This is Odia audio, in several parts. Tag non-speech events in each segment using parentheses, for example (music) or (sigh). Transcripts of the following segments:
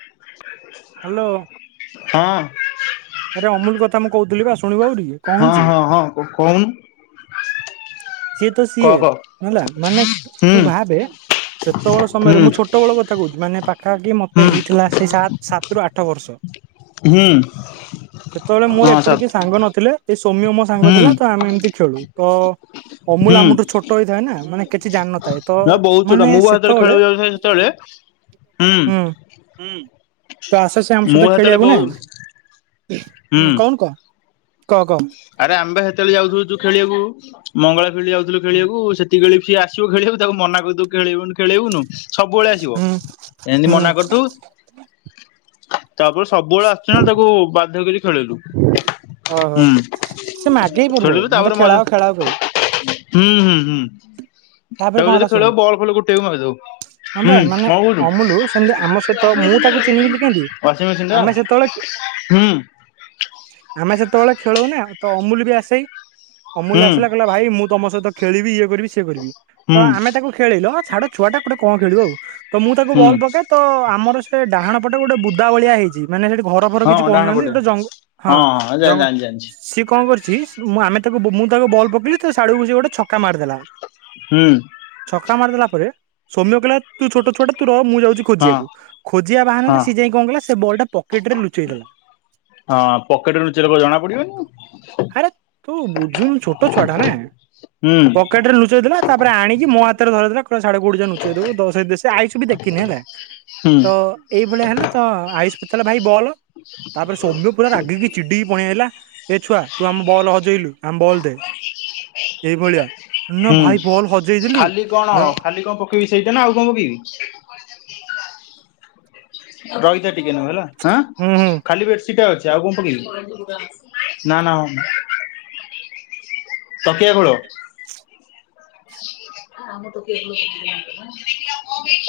(unintelligible) ହ୍ୟାଲୋ ହଁ ଆରେ ଅମୁଲ କଥା ମୁଁ କହୁଥିଲି ବା ଶୁଣିବ ଆଉରୀ? ହଁ- ହଁ -ହଁ କହୁଁନୁ? ସିଏ ତ ସିଏ ହେଲା ମାନେ ହୁଁ ତୁ ଭାବେ ସେତେବେଳ ସମୟରେ ହୁଁ ମୁଁ ଛୋଟ ବେଳ କଥା କହୁଛି ମାନେ ପାଖାପାଖି ମତେ ହୁଁ ହେଇଥିଲା ସେଇ ସତ ସାତରୁ ଆଠ। ଆଠ ବର୍ଷ ହୁଁ ସେତେବେଳେ ହଁ ମୋର ଏପଟେ ସତ କିଏ ସାଙ୍ଗ ନଥିଲେ। ସେ ସୌମ୍ୟ ମୋ ସାଙ୍ଗ ହୁଁ ଥିଲା ତ ଆମେ ଏମିତି ଖେଳୁ। ତ ଅମୁଲ ହୁଁ ଆମଠୁ ଛୋଟ ହେଇଥାଏ ନା ମାନେ କିଛି ଜାଣିନଥାଏ। ତ ନା ବହୁତ ଚୋଟା ମାନେ ମୁଁ ବା ସେତେବେଳେ ଖେଳିବାକୁ ଯାଉଥାଏ ସେତେବେଳେ ହୁଁ -ହଁ ତ ଆସେ ସେ ଆମ ମୁଁ ସହିତ ସେତେବେଳେ ଖେଳିବାକୁ ବହୁ ନା ହୁଁ କହୁନୁ କହ -କହ ଆରେ ଆମ୍ଭେ ସେତେବେଳେ ଯାଉଥିଲୁୁ ଖେଳିବାକୁ। ମଙ୍ଗଳା ଫିଲ୍ଡ ଯାଉଥିଲୁ ହୁଁ ଖେଳିବାକୁ ସେ (unintelligible) କିଏ ଆସିବ ଖେଳିବୁ ତାକୁ ମନା କରିଦବୁ ଖେଳେଇବୁନୁ ଖେଳେଇବୁନୁ ସବୁବେଳେ ଆସିବ। ହୁଁ ଏମିତି ହୁଁ ମନା କରୁଥୁ ତାପରେ ସବୁବେଳୁ ଆସୁଛି ନା ତାକୁ କୁ ବାଧ୍ୟ କରି ଖେଳିଲୁ। ଓହୋ ସେ ମାଗେ ଖେଳିଲୁ ପ୍ରର୍ବଳ ମତେ ତାପରେ ମଜା ଖେଳାଅ ଖେଳାଅ କହି। ହୁଁ -ହୁଁ -ହୁଁ ତାକୁ ତାପରେ କଣ ହେଲା ଯଦି ଶୁଣୁ ଖେଳ ବଲ ଖେଳ ହଁ ବା ଗୋଟେ ମାନେ ବି ଅମୁଲୁ ସେମିତି ମାରିଦବ। ଆମ ସହିତ ହୁଁ ମୁଁ ତାକୁ କଣ ଚିହ୍ନିବିିଲି କେମିତି କହୁଛୁ ୱାସିଂ ଆମେ ମେସିନ ସେତେବେଳେ ଟା? ହୁଁ ଆମେ ସେତେବେଳେ ଖେଳଉନା ତ ଅମୁଲ ବି ଆସେ ଅମୁଲ ହୁଁ ଆସିଲା କହିଲ ଭାଇ ମୁଁ ତମ ସହିତ ଖେଳିବି ଇଏ କରିବି ସିଏ କରିବି। ତ ହୁଁ ଆମେ ତାକୁ ଖେଲେଇଲ ଛାଡ ଛୁଆ ଟା ଗୋଟେ କଣ ଖେଳିବ ଆଉ। ତ ମୁଁ ତାକୁ ହୁଁ ବଲ ପକାଏ ତ ଆମର ସେ ଡାହାଣ ପଟେ ଗୋଟେ ବୁଦା ଭଳିଆ ହେଇଛି ମାନେ ସେଠି ଘ (unintelligible) ହଁ କିଛି ଡାହାଣ କରହୁନାହାନ୍ତି ପଟେ ସେଟ ଜ ହଁ ଜ ସିଏ କଣ କରିଛି ମୁଁ ଆମେ ତାକୁ ମୁଁ ତାକୁ ବଲ୍ ପକେଇି ସେ ସାଡ କୁ ସେ ଗୋଟେ ଛକା ମାରିଦେଲା। ହୁଁ ଛକା ମାରିଦେଲା ପରେ ସୋମ୍ୟ କହିଲା। ତୁ ଛୋଟ ଛୋଟ ତୁ ର ମୁଁ ଯାଉଛି ହଁ ଖୋଜିଆକୁ। ଖୋଜିଆ ହଁ ବାହାନାରେ ସେ ଯାଇକି କଣ କଲା ସେ ବଲ୍ ଟା ପକେଟ ରେ ଲୁଚେଇ ଦେଲା। ହଁ ପକେଟରେ ଲୁଚେଇଲେ କଣ ଜଣା ପଡିବନି। ଆରେ ତୁ ବୁଝୁନୁ ଛୋଟ ଛୁଆ ଟା ନା ହୁଁ ପକେଟ ରେ ଲୁଚେଇ ଦେଲା। ତାପରେ ଆଣିକି ମୋ ହାତରେ ଧରେଇ ଦେଲା କହିଲା ସାଢେ କୋଉଠି ଯା ନୁଛେଇ ଦବୁ। ଦଶ ଆୟୁଷ୍ ବି ଦେଖିନି ହେଲା। ତ ଏଇ ଭଳିଆ ହେଲେ। ତ ଆୟୁଷ୍ ପଚାରିଲା ଭାଇ ବଲ? ତାପରେ ସୌମ୍ୟ ପୁରା ରାଗିକି ଚିଡିକି ପଳି ଆସିଲା। ଏ ଛୁଆ ତୁ ଆମ ବଲ ହଜେଇଲୁ ଆମ ବଲ୍ ଦେ। ଏଇଭଳିଆ ନା ହୁଁ ଭାଇ ବଲ୍ ହଜେଇଦେଲି ଖାଲି କଣ ନା ଖାଲି କଣ ପକେଇବି ସେଇଟା ନା ଆଉ କଣ ପକେଇବି? ରହିତା ଟିକେ ନ ହେଲାଁ ହୁଁ ହୁଁ ଖାଲି ବେଡ୍ ସେଟା ଅଛି ଆଉ କଣ ପକେଇବି? ନା ନା ହ ତକିଆ ଖୋଳ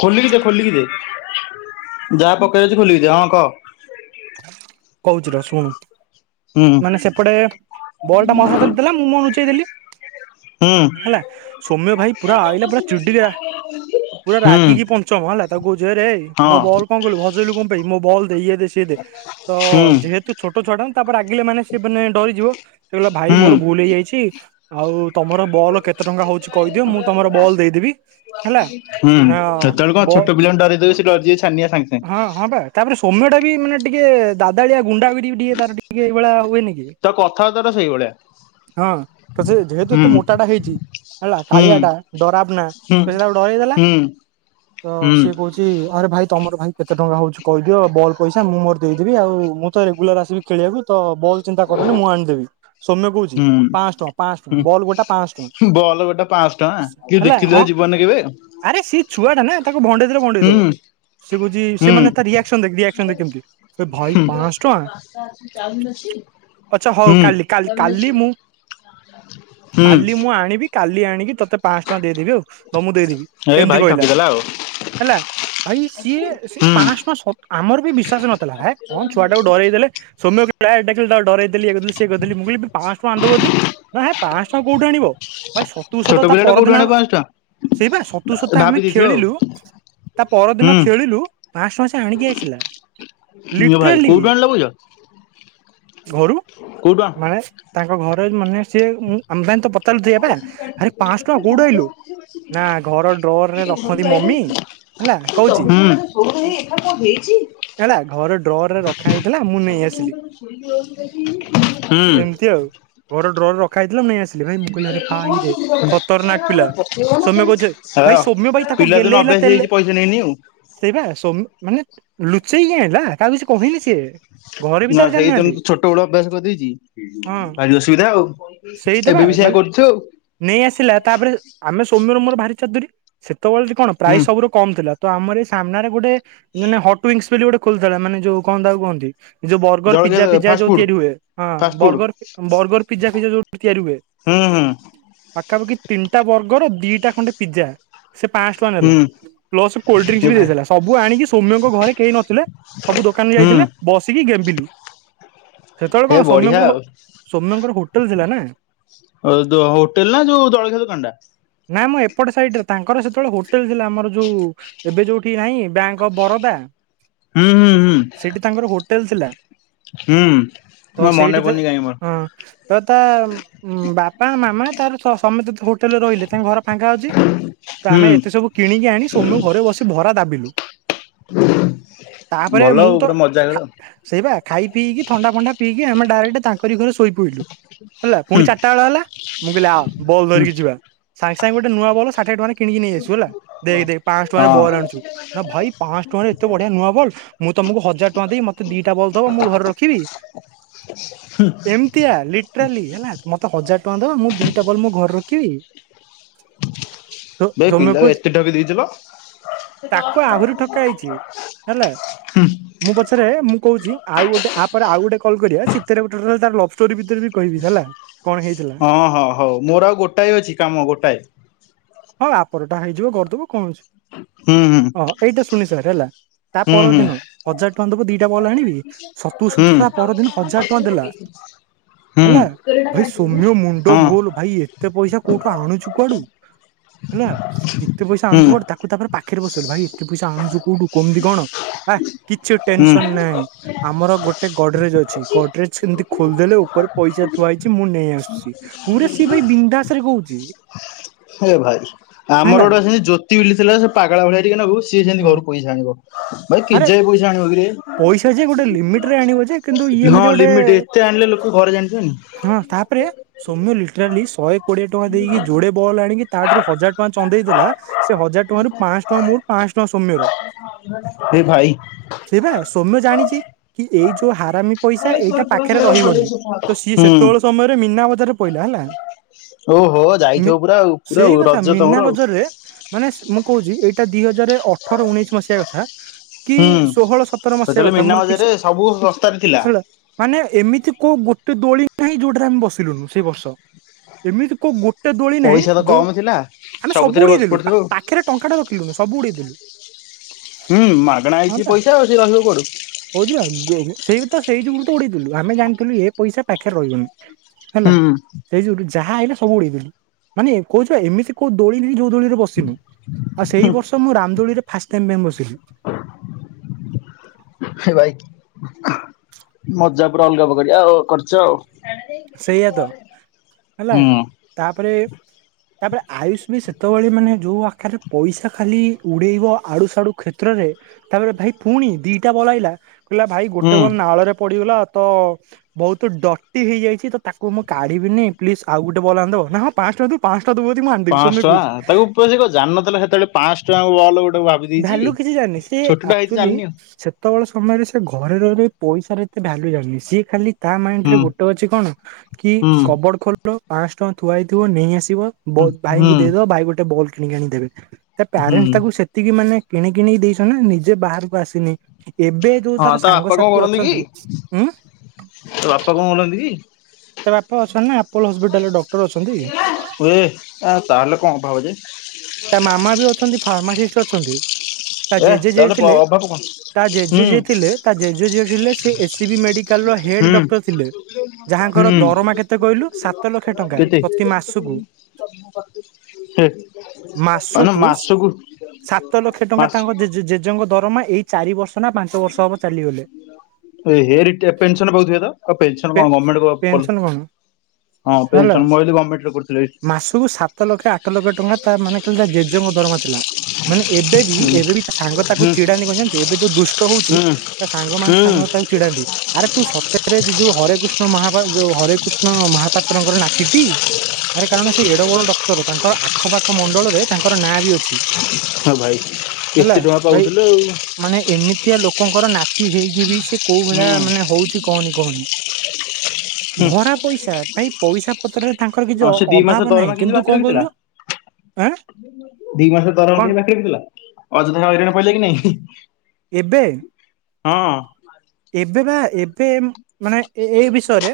ଖୋଲିକି ଦେ। ଖୋଲିକି ଦେ। ଯାହା ପକେଇଛି ଖୋଲିକି ଦେ। ହଁ କହ କହୁଛି ର ଶୁଣୁ। ହୁଁ ମାନେ ସେପଟେ ବଲ ଟା ମୋ ହାତ ରେ ଥିଲା। ମୁଁଲୁଚେଇ ଦେଲି ହୁଁ ହେଲା। ସୌମ୍ୟ ଭାଇ ପୁରା ଆଇଲା ପୁରା ଚିିଡିକି ପୁରା ହୁଁ ରାଗିକି ପଞ୍ଚମ ହେଲା। ତାକୁ କହୁଛି ହଇରେ ରେ ମୋ ହଁ ବଲ କଣ କରିଲୁ। ହଜେଇଲୁ କଣ ପାଇଁ। ମୋ ବଲ ଦେ ଇ ଦେ ସିଏ ଦେ। ତ ହୁଁ ଯେହେତୁ ଛୋଟ ଛୁଆଟାନା ତାପରେ ରାଗିଲେ ମାନେ ସେ ମାନେ ଡରିଯିବ। ସେ କହିଲା ଭାଇ ହୁଁ। ମୋର ଭୁଲ ହେଇଯାଇଛି। ଆଉ ତମର ବଲ୍ କେତେ ଟଙ୍କା ହଉଛି କହିଦିଅ। ମୁଁ ତମର ବଲ୍ ଦେଇଦେବି। ହେଲା। ହୁଁ ନା ସେତେବେଳେ ବ କଣ ଛୋଟ ପିଲାଙ୍କୁ ଡରିଇଦେବେ ସେ ଡରିଯିବେ ଛାନିଆ ସାଙ୍ଗେ ହଁ ସାଙ୍ଗେ। ହଁ ବା ତାପରେ ସୌମ୍ୟଟା ବି ମାନେ ଟିକେ ଦାଦାଳିଆ ଗୁଣ୍ଡା ହାବି ଟି ବିଟ ଟିକେ ତାର ଟିକେ ଏଇଳିଆ ହୁଏନି କି। ତା କଥା ବାର୍ତାରା ସେ ସେଇ ଭଳିଆ। ହଁ ତ ସେ ଯେହେତୁ ଏତେ ମୋଟାଟା ହେଇଛି। ହେଲା ହୁଁ କାଳିଆ ଟା ଡରାବ ନା ହୁଁ। ତ ସେ ତାର ଡରେଇ ଦେଲା ହୁଁ ତ ହୁଁ ସିଏ କହୁଛି ଟି ଆରେ ଭାଇ ତମର ଭାଇ କେତେ ଟଙ୍କା ହଉଛି କହିଦିଅ ବଲ ପଇସା ମୁଁ ମୋର ଦେଇଦେବି। ଆଉ ମୁଁ ତ ରେଗୁଲାର ଆସିବି ଖେଳିବାକୁ ତ ବଲ୍ ଚିନ୍ତା କରନି ମୁଁ ଆଣିଦେବି। ସୌମ୍ୟ କହୁଛି। ହୁଁ ପାଆଁଶ ଟଙ୍କା। ପାଆଁଶ ହୁଁ ଟଙ୍କା। ବଲ ଗୋଟା ପାଆଁଶ ଟଙ୍କା। କେବେ ହେଲା ଦେଖିଥିଲା ହଁ ଜୀବନରେ କେବେ। ଆରେ ସିଏ ଛୁଆଟା ନା ତାକୁ ଭଣ୍ଡେଇ ଦେଲେ ହୁଁ ଭଣ୍ଡେଇ ଦବ। ସେ କହୁଛି ହୁଁ ସେ ମାନେ ତା ରିଆକ୍ସନ ଦେଖେ ରିଆକ୍ସନ ଦେଖେ କେମିତି। ଆରେ ଭାଇ ପାଆଁଶ ଟଙ୍କା ଚ-ଚ-ଚ ଆଛା ହଉ ହୁଁ। କାଲି କାଲି କାଲି ମୁଁ ହୁଁ କାଲି ମୁଁ ଆଣିବି। କାଲି ଆଣିବି। କି ତତେ ପାଆଁଶ ଟଙ୍କା ଦେଇଦେବି ଆଉ। ତ ମୁଁ ଦେଇଦେବି ଏ ଏମିତି ଭାଇ କହିଲା। ଠକିଦେଲା ଆଉ ହେଲା ଭାଇ ସିଏ ସେ ହୁଁ। ପାଆଁଶ ଟଙ୍କା ସତ ଆମର ବିଶ୍ୱାସ ନଥିଲା ହେ କଣ ଛୁଆ ଟାକୁ ଡରେଇ ଦେଲେ ସୌମ ବି ଏ ଦେଖିଲୁ ଡରେଇ ଦେଲି ଇଏ କରିଦେଲି ସିଏ କରିଦେଲି ମୁଁ କହିଲି ପାଆଁଶ ଟଙ୍କା ଆଣିବ ଯଦି ନା ହେ ପାଆଁଶ ଟଙ୍କା କୋଉଠୁ ଆଣିବ। ଭାଇ ସତୁକୁ ଛୋଟ ଶତ ତା ପିଲାଟା କୋଉଠୁ ପରଦିନ ଆଣିବ ଆମେ ପାଁଶ ଟଙ୍କା ସେଇ ପା ସତୁକୁ ଶତା ଭାବି ଆମେ ଦେଇଥିବ ଆଉ ଖେଳିଲୁ ତା ପରଦିନ ହୁଁ ଖେଳିଲୁ ପାଆଁଶ ଟଙ୍କା ସେ ଆଣିକି ଆସିଲା। ଇଲୋ ଭାଇ ଲିଟ୍ରେଲି କୋଉଠୁ ଆଣିଲ ବୁଝ ଘରୁ କୋଉଠୁ ଆଣ ମାନେ ତାଙ୍କ ଘରେ ମାନେ ସିଏ ମୁଁ ଆମ ପାଇଁ ପ ତାହେଲେ ସେଆପା ଆରେ ପାଆଁଶ ଟଙ୍କା କୋଉଠିଲୁ ଆଣିଲୁ? ନା ଘର ଡ୍ରରରେ ରଖନ୍ତି ମମି। ହେଲା କହୁଛି। ହଉ ହଉ ଏଇ ଏଠା କଣ ହେଇଚି। ହେଲା ଘର ଡ୍ରରରେ ରଖା ହେଇଥିଲା ମୁଁ ହୁଁ ହଁ ନେଇ ଆସିଲି ଏମିତି ଆଉ। ଘର ଡ୍ରରେ ରଖା ହେଇଥିଲା ନେଇଆସି ହଁ ପିଲା। ସୌମ୍ୟ କହୁଛି ଭାଇ ସୌମ୍ୟ ଭାଇ ପିଲାଦିନୁ ଅଭ୍ୟାସ ହେଇଛି। ପଇସା ନେଇନି ଆଉ। ସେଇପା ସୋମୌ ମାନେ ସେଇ ଆଣିଲା ତାହାକୁ କିଛି କହିନି ସିଏ। ଘରେ ବି ନା ତାର ଜାଣିନାହାନ୍ତି ସେଇଦିନୁ ଛୋଟ ବେଳୁ ଅଭ୍ୟାସ ହଁ କରିଦେଇଛି। ଭାରି ଅସୁବିଧା ଆଉ ସେଇତ ବା ଏବେ ବି ମାନେ ସେଇଆ କରୁଛୁ ଆଉ। ନେଇ ଆସିଲା ତାପରେ ଆମେ ସୋମ୍ୟ ର ମୋର ଭାରି ଚତୁରୀ ସେତ ବେଳେ ଯେ କଣ ହୁଁ ପ୍ରାଇଜ୍‌ ସବୁୁ ର କମ ଥିଲା ତ ଆମର ଏଇ ସାମ୍ନାରେ ଗୋଟେ ମାନେ ହଟ୍ ୱିସ ବୋଲି ଗୋଟେ ଖୋଲିୁଥିଲା ମାନେ ଯୋଉ କଣ ତାକୁ କୁହନ୍ତି ଯୋଉ ବର୍ଗର ଜଳଖିଆ ପିଜା ପିଜା ଫାଷ୍ଟ ଯୋଉ ଫୁଡ ତିଆରି ହୁଏ ହଁ ଫାଷ୍ଟ ଫୁଡ ବର୍ଗର ତମ ବର୍ଗର ପିଜା ଫିଜା ଯଉିଟି ତିଆରି ହୁଏ। ହୁଁ ହୁଁ। ପାଖାପାଖି ତିନିଟା ବର୍ଗର ଦିଟା ଖଣ୍ଡେ ପିଜା। ସେ ପାଆଁସହ ଟଙ୍କା ନେଲା ହୁଁ ପ୍ଲସ କୋଲ୍ଡ ଏ ଡ୍ରିଙ୍କସ ବି ଭାଇ ଦେଇଦେଲା ସବୁ ଆଣିକି ସୌମ୍ୟଙ୍କ ଘରେ କେହି ନଥିଲେ ସବୁ ଦୋକାନ ହୁଁ ଯାଇଥିଲେ ବସିକି ଗେମ୍ବିଲୁ। ସେତେ ବେଳେ ଏ କଣ ବଢିଆ ସୋମ୍ୟଙ୍କର ଆଉ। ସୋମ୍ୟଙ୍କର ହୋଟେଲ ଥିଲା ନା। ଅ ଦୋଉ ହୋଟେଲ ନା ଯୋଉ ଜଳଖିଆ ଦୋକାନା ଟା। ନା ମ ଏପଟେ ସାଇଡ ରେ ତାଙ୍କର ସେତେବେଳେ ହୋଟେଲ ଥିଲା ଆମର ଯୋଉ ଏବେ ଯୋଉଠି ନାହିଁ ବ୍ୟାଙ୍କ ଅଫ୍ ବରୋଦା। ହୁଁ ହୁଁ। ହୁଁ ସେଇଠି ତାଙ୍କର ହୋଟେଲ ଥିଲା ହୁଁ। ତ ମୋ ମନେ ସେଇଠି ତ ପଡୁନି କାଇଁ ମୋର ହଁ ତ ତା ବାପା ମାମା ତାର ସମେତ ହୋଟେଲରେ ରହିଲେ ତାଙ୍କ ଘର ଫାଙ୍କା ଅଛି, ତ ହୁଁ ଆମେ ଏତେ ସବୁ କିଣିକି ଆଣି ସୋମ୍ୟକୁ ଘରେ ବସି ଭରା ଦାବିଲୁ। ଭଲ ଆଉ, ପୁରା ମଜା କଲ। ସେଇବା ଖାଇ ପିଇକି ଥଣ୍ଡା ଫଣ୍ଡା ପିଇକି ଆମେ ଡ଼ାରେକ୍ଟ ତାଙ୍କରି ଘରେ ଶୋଇ ପଡିଲୁ। ହେଲା ହୁଁ ପୁଣି ଚାରିଟା ବେଳ ହେଲା, ମୁଁ କହିଲି ଆ ବଲ ହୁଁ ଧରିକି ଯିବା ସାଙ୍ଗେ ସାଙ୍ଗେ ଗୋେ ନୂଆ ବଲ ଷାଠିଏ ଟଙ୍କାରେ କିଣିକି ନେଇ ଆସୁ ହେଲା, ଦେଖ ଦେଖ ପାଞ୍ଚଶ ଟଙ୍କାରେ ହଁ ବଲ ଆଣିଛୁ, ନା ଭାଇ ପାଞ୍ଚଶ ଟଙ୍କାରେ ଏ ଏତେ ବଢିଆ ନୂଆ ବଲ୍, ମୁଁ ତମକୁ ହଜାର ଟଙ୍କା ଦେବି ମତେ ଦିଟା ବଲ୍ ଦବ, ମୁଁ ଘରେ ରଖିବି। ହୁଁ। ଏମିତିଆ ଲିଟ୍ରାଲି ହେଲା, ମତେ ହଜାର ଟଙ୍କା ଦବ ମୁଁ ଦିଟା ବଲ୍ ମୋ ଘରେ ରଖିବି। ବେ ସୌମ୍ୟ ପିଲା କୁ କହୁଚି, ଏତେ ଠକି ଦେଇଥିଲ। ତାକୁ ଆହୁରି ଠକା ହେଇଛି। ହେଲା। ମୁଁ ପଛରେ, ମୁଁ କହୁଛି ଆଉ ଗୋଟେ ଆପ ପରେ ଆଉ ଗୋଟେ କଲ କରିବା, ଶୀତରେ ଲଭଷ୍ଟୋରି ଭିତରେ ବି କହିବି ହେଲା କଣ ହେଇଥିଲା ହଁ ହଁ ହଉ, ମୋର ଆଉ ଗୋଟାଏ ଅଛି କାମ ଗୋଟାଏ। ହଁ ଆପରଟା ହେଇଯିବ କରିଦବ କଣ ଅଛି। ହୁଁ ହୁଁ। ହଁ ଏଇଟା ଶୁଣି ସାର୍ ହେଲା, ତା ହୁଁ ହୁଁ। ପରଦିନ ହଜାର ଟଙ୍କା ଦବ ଦିଟା ବଲ ଆଣିବି। ସତୁ ହୁଁ ହୁଁ ସତ ତା ପରଦିନ ହଜାର ଟଙ୍କା ଦେଲା। ହେଲା, ଭାଇ ସୌମ୍ୟ ମୁଣ୍ଡ ହଁ ଗୋଲ ଭାଇ ଏତେ ପଇସା କୋଉଠୁ ଆଣୁଛୁ କୁଆଡୁ? ହେଲା ଏତେ ପଇସା ହୁଁ ଆଣୁଚୁ କୁଆଡୁ, ତାକୁ ତାପରେ ପାଖରେ ବସେଇଲୁ ଭାଇ ଏତେ ପଇସା ଆଣୁଚୁ କୋଉଠୁ କେମିତି କଣ? ହା କିଛି ହୁଁ। ଟେନସନ ନାହିଁ। ଆମର ଗୋଟେ ଗଡରେଜ ଅଛି, ଗଡରେଜ ଏମିତି ଖୋଲିଦେଲେ ଉପରେ ପଇସା ଥୁଆ ହେଇଛି ମୁଁ ନେଇ ଆସୁଛି। ପୁରା ସିଏ ଭାଇ ବିନ୍ଦାସ ରେ କହୁଛି। ହେ ଭାଇ, ଆମର ହେଲା ଗୋଟେ ସେମତି ଜ୍ୟୋତି ବିଲି ଥିଲା, ସେ ପାଗଳା ଭଳିଆ ଟିକେ ନାଗୁ। ସେ ସେମିତି ଘରୁ ପଇସା ଆଣିବ, ଭାଇ ଆରେ କେଯାଏ ପଇସା ଆଣିବ କିରେ? ପଇସା ଯେ ଗୋଟେ ଲିମିଟ ରେ ଆଣିବ ଯେ କିନ୍ତୁ ଇଏ ହଁ ଏମିତି ଗୋଟେ ଲିମିଟ, ଏତେ ଆଣିଲେ ଲୋକ ଘରେ ଜାଣିିବେନି। ହଁ ତାପରେ ସୌମ୍ୟ ଲିଟରାଲି ଶହେ କୋଡିଏ ଟଙ୍କା ଦେଇକି, ଯୋଡେ ବଲ ଆଣିକି ତାଠାରୁ ହଜାର ଟଙ୍କା ଚନ୍ଦେଇ ଦେଲା। ସେ ହଜାର ଟଙ୍କା ରୁ ପାଞ୍ଚ ଶହ ଟଙ୍କା ମୋର, ପାଞ୍ଚ ଶହ ଟଙ୍କା ସୌମ୍ୟର। ଏ ଭାଇ। ସେଇ ବା, ସୌମ୍ୟ ଜାଣିଛି କି ଏଇ ଯୋଉ ହାରାମି ପଇସା ଏଇଟା ପାଖରେ ରହିବନି, ତ ସିଏ ହୁଁ ସେତେବେଳ ସମୟରେ ମୀନା ବଜାରେ ପଇଲା ହେଲା। ଓହୋ ଯାଇଥିବ ପୁରା ଆଉ ପୁରା ଆଉ ସେଇ କଥା ରଜ ତମର ମିନା ଆଉ ବଜାରରେ ମାନେ ମୁଁ କହୁଛି, ଏଇଟା ଦି ହଜାର ଅଠର ଉଣେଇଶ ମସିହା କଥା। କି ହୁଁ, ଷୋହଳ ସତର ମସିହା ସେତେବେଳେ କଥା ମିନା ମୋର ଠିକ ସେ ବଜାରରେ ସବୁ ଶସ୍ତାରେ ଥିଲା। ହେଲା ମାନେ ଏମିତି କୋଉ ଗୋଟେ ଦୋଳି ନାହିଁ ଯୋଉଟାରେ ଆମେ ବସିଲୁନୁ ସେଇ ବର୍ଷ। ଏମିତି କେୋଉ ଗୋଟେ ଦୋଳି ନାହିଁ ପଇସା ତ ଯୋଉ କମ ଥିଲା ଆମେ ସବୁ ସବୁଥିରେ ବସି ଉଡେଇଦଲୁ, ପଡିଥିଲୁ ପାଖରେ ଟଙ୍କାଟା ରଖିଲୁନି ସବୁ ଉଡେଇ ଦେଲୁ। ହୁଁ ମାଗଣା ହଁ ହେଇଛି ବା ପଇସା ଆଉ ସେ ରହିବ କୁଆଡୁ। କହୁଛୁ ବା ଗୋ ସେଇ ତ ସେଇ ଯୋଗୁ ତ ଉଡେଇଦେଲୁ, ଆମେ ଜାଣିଥିଲୁ ଏ ପଇସା ପାଖରେ ରହିବନି। ହେଲା, ହୁଁ ସେଇ ଯୋଗୁ ଯାହା ଆଇଲା ସବୁ ଉଡେଇଦେଲୁ, ମାନେ କହୁଚି ବା ଏମିତି କୋଉ ଦୋଳିି ନାହିଁ ଯୋଉ ଦୋଳିରେ ବସିନୁ, ଆଉ ସେଇ ବର୍ଷ ମୁଁ ରାମଦୋଳିରେ ଫାଷ୍ଟ ଟାଇମ ପାଇଁ ବସିଲି। ହେ ଭାଇ, ମଜା ପୁରା ଅଲଗା ପ୍ରକାରିଆ ଆଉ କରିଚ ସେଇଆ ଆଉ। ତ ହେଲା ହୁଁ। ତାପରେ ତାପରେ ଆୟୁଷ ବି ସେତେବେଳେ ମାନେ ଯୋଉ ଆକାରରେ ପଇସା ଖାଲି ଉଡେଇବ ଆଡୁସଡୁ କ୍ଷେତ୍ରରେ ତାପରେ ଭାଇ ପୁଣି ଦିଟା ବଲ ଆଇଲା। କହିଲା ଭାଇ ଗୋଟେ ହୁଁ ବଲ ନାଳରେ ପଡିଗଲା ତ ବହୁତ ଡଟି ହେଇଯାଇଛି। ତ ତାକୁ ମୁଁ କାଢିବିନି ପ୍ଲିଜ୍ ଆଉ ଗୋଟେ ବଲ ଆଣି ଦବ, ନା ହଁ। ପାଞ୍ଚ ଶହ ଟଙ୍କା ଦବୁ, ପାଞ୍ଚ ଶହ ଟଙ୍କା ଦବୁ ଯଦି ମୁଁ ଆଣି ଦେବି, ପାଁଶ ସୌମ୍ୟ ଟଙ୍କା କହୁଚି। ତାକୁ ସେ କଣ ଜାଣି ନଥିଲା ସେତେବେଳେ ପାଂ ସ୍ ଟଙ୍କା ବଲ ଗୋଟେ ଦେଇଛି ଭ୍ୟାଲ୍ୟୁ କିଛି ଜାଣିନି, ସେ ଛୋଟଟା ହେଇଛି ଆକ୍ଚୁଆଲି ଜାଣିନି ଆଉ ଯେତେବେଳେ ସମୟରେ ସେ ଘରେ ରହି ରହି, ପଇସାର ଏତେ ଭାଲ୍ୟୁ ଜାଣନି। ସିଏ ଖାଲି ତା ମାଇଣ୍ଡରେ ହୁଁ ଗୋଟେ ଅଛି କଣ, କି ହୁଁ କବର୍ଡ଼ ଖୋଲ ପାଞ୍ଚଶହ ଟଙ୍କା ଥୁଆ ହେଇଥିବ ନେଇ ଆସିବ। ବୋ ହୁଁ ହୁଁ ଭାଇଙ୍କୁ ଦେଇ ଦବ, ଭାଇ ଗୋଟେ ବଲ୍ କିଣିକି ଆଣିଦେବେ। ତା ହୁଁ ପ୍ୟାରେଣ୍ଟ ତାକୁ ସେ ସେତିକି ମାନେ କିଣ କିଣିକି ଦେଇଛନ୍ତି ନା, ନିଜେ ବାହାରକୁ ଆସିନି। ଏବେ ଯୋଉ ହଁ ତାର ତା ବାପା କଣ ସାଙ୍ଗସାଥି କରନ୍ତି କି ଅଛନ୍ତି, ଉଁ ତା ବାପା କଣ କରନ୍ତି କି ତା ବାପା ଅଛନ୍ତି ନା, ଆପୋଲୋ ହସ୍ପିଟାଲରେ ଡକ୍ଟର ଅଛନ୍ତି। ହୁଏ ତାହେଲେ କଣ ଅଭାବ ଯେ। ତା ମାମା ବି ଅଛନ୍ତି, ଫାର୍ମାସିଷ୍ଟ ଅଛନ୍ତି। ତା ଏ ଜେଜେ ଯିଏ ତାହେଲେ ଥିଲେ, ଅଭାବ କଣ ତା ଜେଜେ ହୁଁ ଯିଏ ଥିଲେ, ତା ଜେଜେ ଯିଏ ଥିଲେ ସେ ଏସ ସି ବି ମେଡିକାଲର ହେଡ୍ ଡକ୍ଟର ଥିଲେ। ହୁଁ ଯାହାଙ୍କର ହୁଁ ଦରମା କେତେ କହିଲୁ, ସାତ ଲକ୍ଷ ଟଙ୍କା କେତେ? ପ୍ରତି ମାସକୁ। ହେ। ମାସକୁ ସାତ ଲକ୍ଷ ଟଙ୍କା ମାସ ତାଙ୍କ ଜେଜେ ଜେଜେଙ୍କ ଦରମା। ଏଇ ଚାରି ବର୍ଷ ନା ପାଞ୍ଚ ବର୍ଷ ହବ ଚାଲିଗଲେ। ଏ ହେରେ ପେନ୍ସନ୍ ପାଉଥିବେ ତ, ପେନସନ୍ ପେ କଣ ଗର୍ଣ୍ଣମେଣ୍ଟ କଲୁ ପେନସନ କଣ ହଁ ହେଲା ପେନ୍ସନ ମୁଁ ଭାବିଲି ଗମେଣ୍ଟରେ କରୁଥିଲେ ବୋଲି। ମାସକୁ ସାତ ଲକ୍ଷ ଆଠ ଲକ୍ଷ ଟଙ୍କା ତା ମାନେ ଖାଲି ତା ଜେଜେଙ୍କ ଦରମା ଥିଲା। ମାନେ ଏବେ ବି ହୁଁ ଏବେ ବି ତା ସାଙ୍ଗ ତାକୁ ହୁଁ ଚିଡ଼ାନ୍ତି କଣ ଜାଣିଛୁ, ଏବେ ଯୋଉ ଦୁଷ୍ଟ ହଉଛି ହୁଁ ତା ସାଙ୍ଗ ମାନେ ହୁଁ ସାଙ୍ଗ ତାକୁ ଚିଡ଼ାନ୍ତି। ଆରେ ତୁ ସତରେ ସେ ଯୋଉ ହରେକୃଷ୍ଣ ମହା ଯୋଉ ହରେକୃଷ୍ଣ ମହାପାତ୍ରଙ୍କର ନାତିଟି? ଆରେ କାରଣ ସେ ଏଡ଼ ବଡ ଡକ୍ଟର, ତାଙ୍କର ଆଖପାଖ ମଣ୍ଡଳରେ ତାଙ୍କର ନାଁ ବି ଅଛି। ହଁ ଭାଇ ହେଲା ଏତେ ଟଙ୍କା ଭାଇ ପାଉଥିଲେ ଆଉ। ମାନେ ଏମିତିଆ ଲୋକଙ୍କର ନାତି ହେଇକି ବି, ସେ କୋଉ ହୁଁ ଭଳିଆ ମାନେ ହଉଚି କହନି କହନି। ହୁଁ ଭଡ଼ା ପଇସା ଭାଇ ପଇସା ପତ୍ରରେ ତାଙ୍କର କିଛି ଆଉ ସେ ଦି ମାସ ଅଭାବ ଦରମା ନାହିଁ, କେମିତି କିନ୍ତୁ ବାକି କଣ ରଖିଥିଲା କହିଲୁ ଆଁ ଦି ମାସରେ କଣ ଦରମା (unintelligible) ଥିଲା ଅଯଥାରେ ହଇରାଣ ପଇଲେ କି ନାଇଁ। ଏବେ ହଁ। ଏବେ ବା ଏବେ ମାନେ ଏଇ ବିଷୟରେ,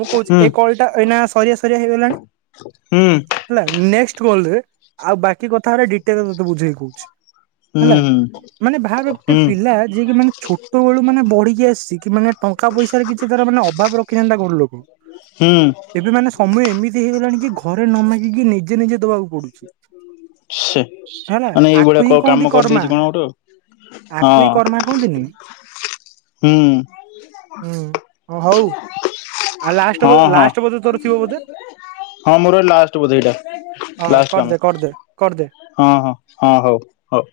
ମୁଁ କହୁଛି ହୁଁ ଏ କଲ୍ ଟା ଏଇନା ସରିିଆ ସରିଆ ହେଇଗଲାଣି। ହୁଁ। ହେଲା ନେକ୍ସଟ୍ କଲ୍ ରେ, ଆଉ ବାକି କଥାଗୁରା ଡିଟେଲରେ ତତେ ବୁଝେଇ କହୁଛି। ହେଲା, ହୁଁ ମାନେ ଭାବେ ଗୋଟେ ହୁଁ ପିଲା ଯିଏକି ମାନେ ଛୋଟ ବେଳୁ ମାନେ ବଡ (unintelligible) ମାନେ ଟଙ୍କା ପଇସାରେ କିଛି ତାର ମାନେ ଅଭାବ ରଖିନାହାନ୍ତି ତା ଘର ଲୋକ। ହୁଁ ଏବେ ମାନେ ସମୟ ଏମିତି ହେଇଗଲାଣି କି, ଘରେ ନ ମାଗିକି ନିଜେ ନିଜେ ଦବାକୁ ପଡୁଛି। ସେ ହେଲା ମାନେ ଆକୁ ଏଇଭଳିଆ ହିଁ କ କହନ୍ତି କାମ କର୍ମା। କରିଦେଇଛି କଣ ଗୋଟେ ଆକୁ ଆଉ ହିଁ କର୍ମା କହନ୍ତିନି? ହୁଁ। ହୁଁ-ହଁ ହଉ। ଆଉ ଲାଷ୍ଟ ଲାଷ୍ଟ ବୋଧେ ତୋର ଥିବ ବୋଧେ ହଁ-ହଁ-ହଁ ମୋର ଏ ଲାଷ୍ଟ ବୋଧେ ଏଇଟା? ହଁ କରଦେ କରଦେ କରଦେ। ହଁ-ହଁ-ହଁ ହଉ। ହଉ।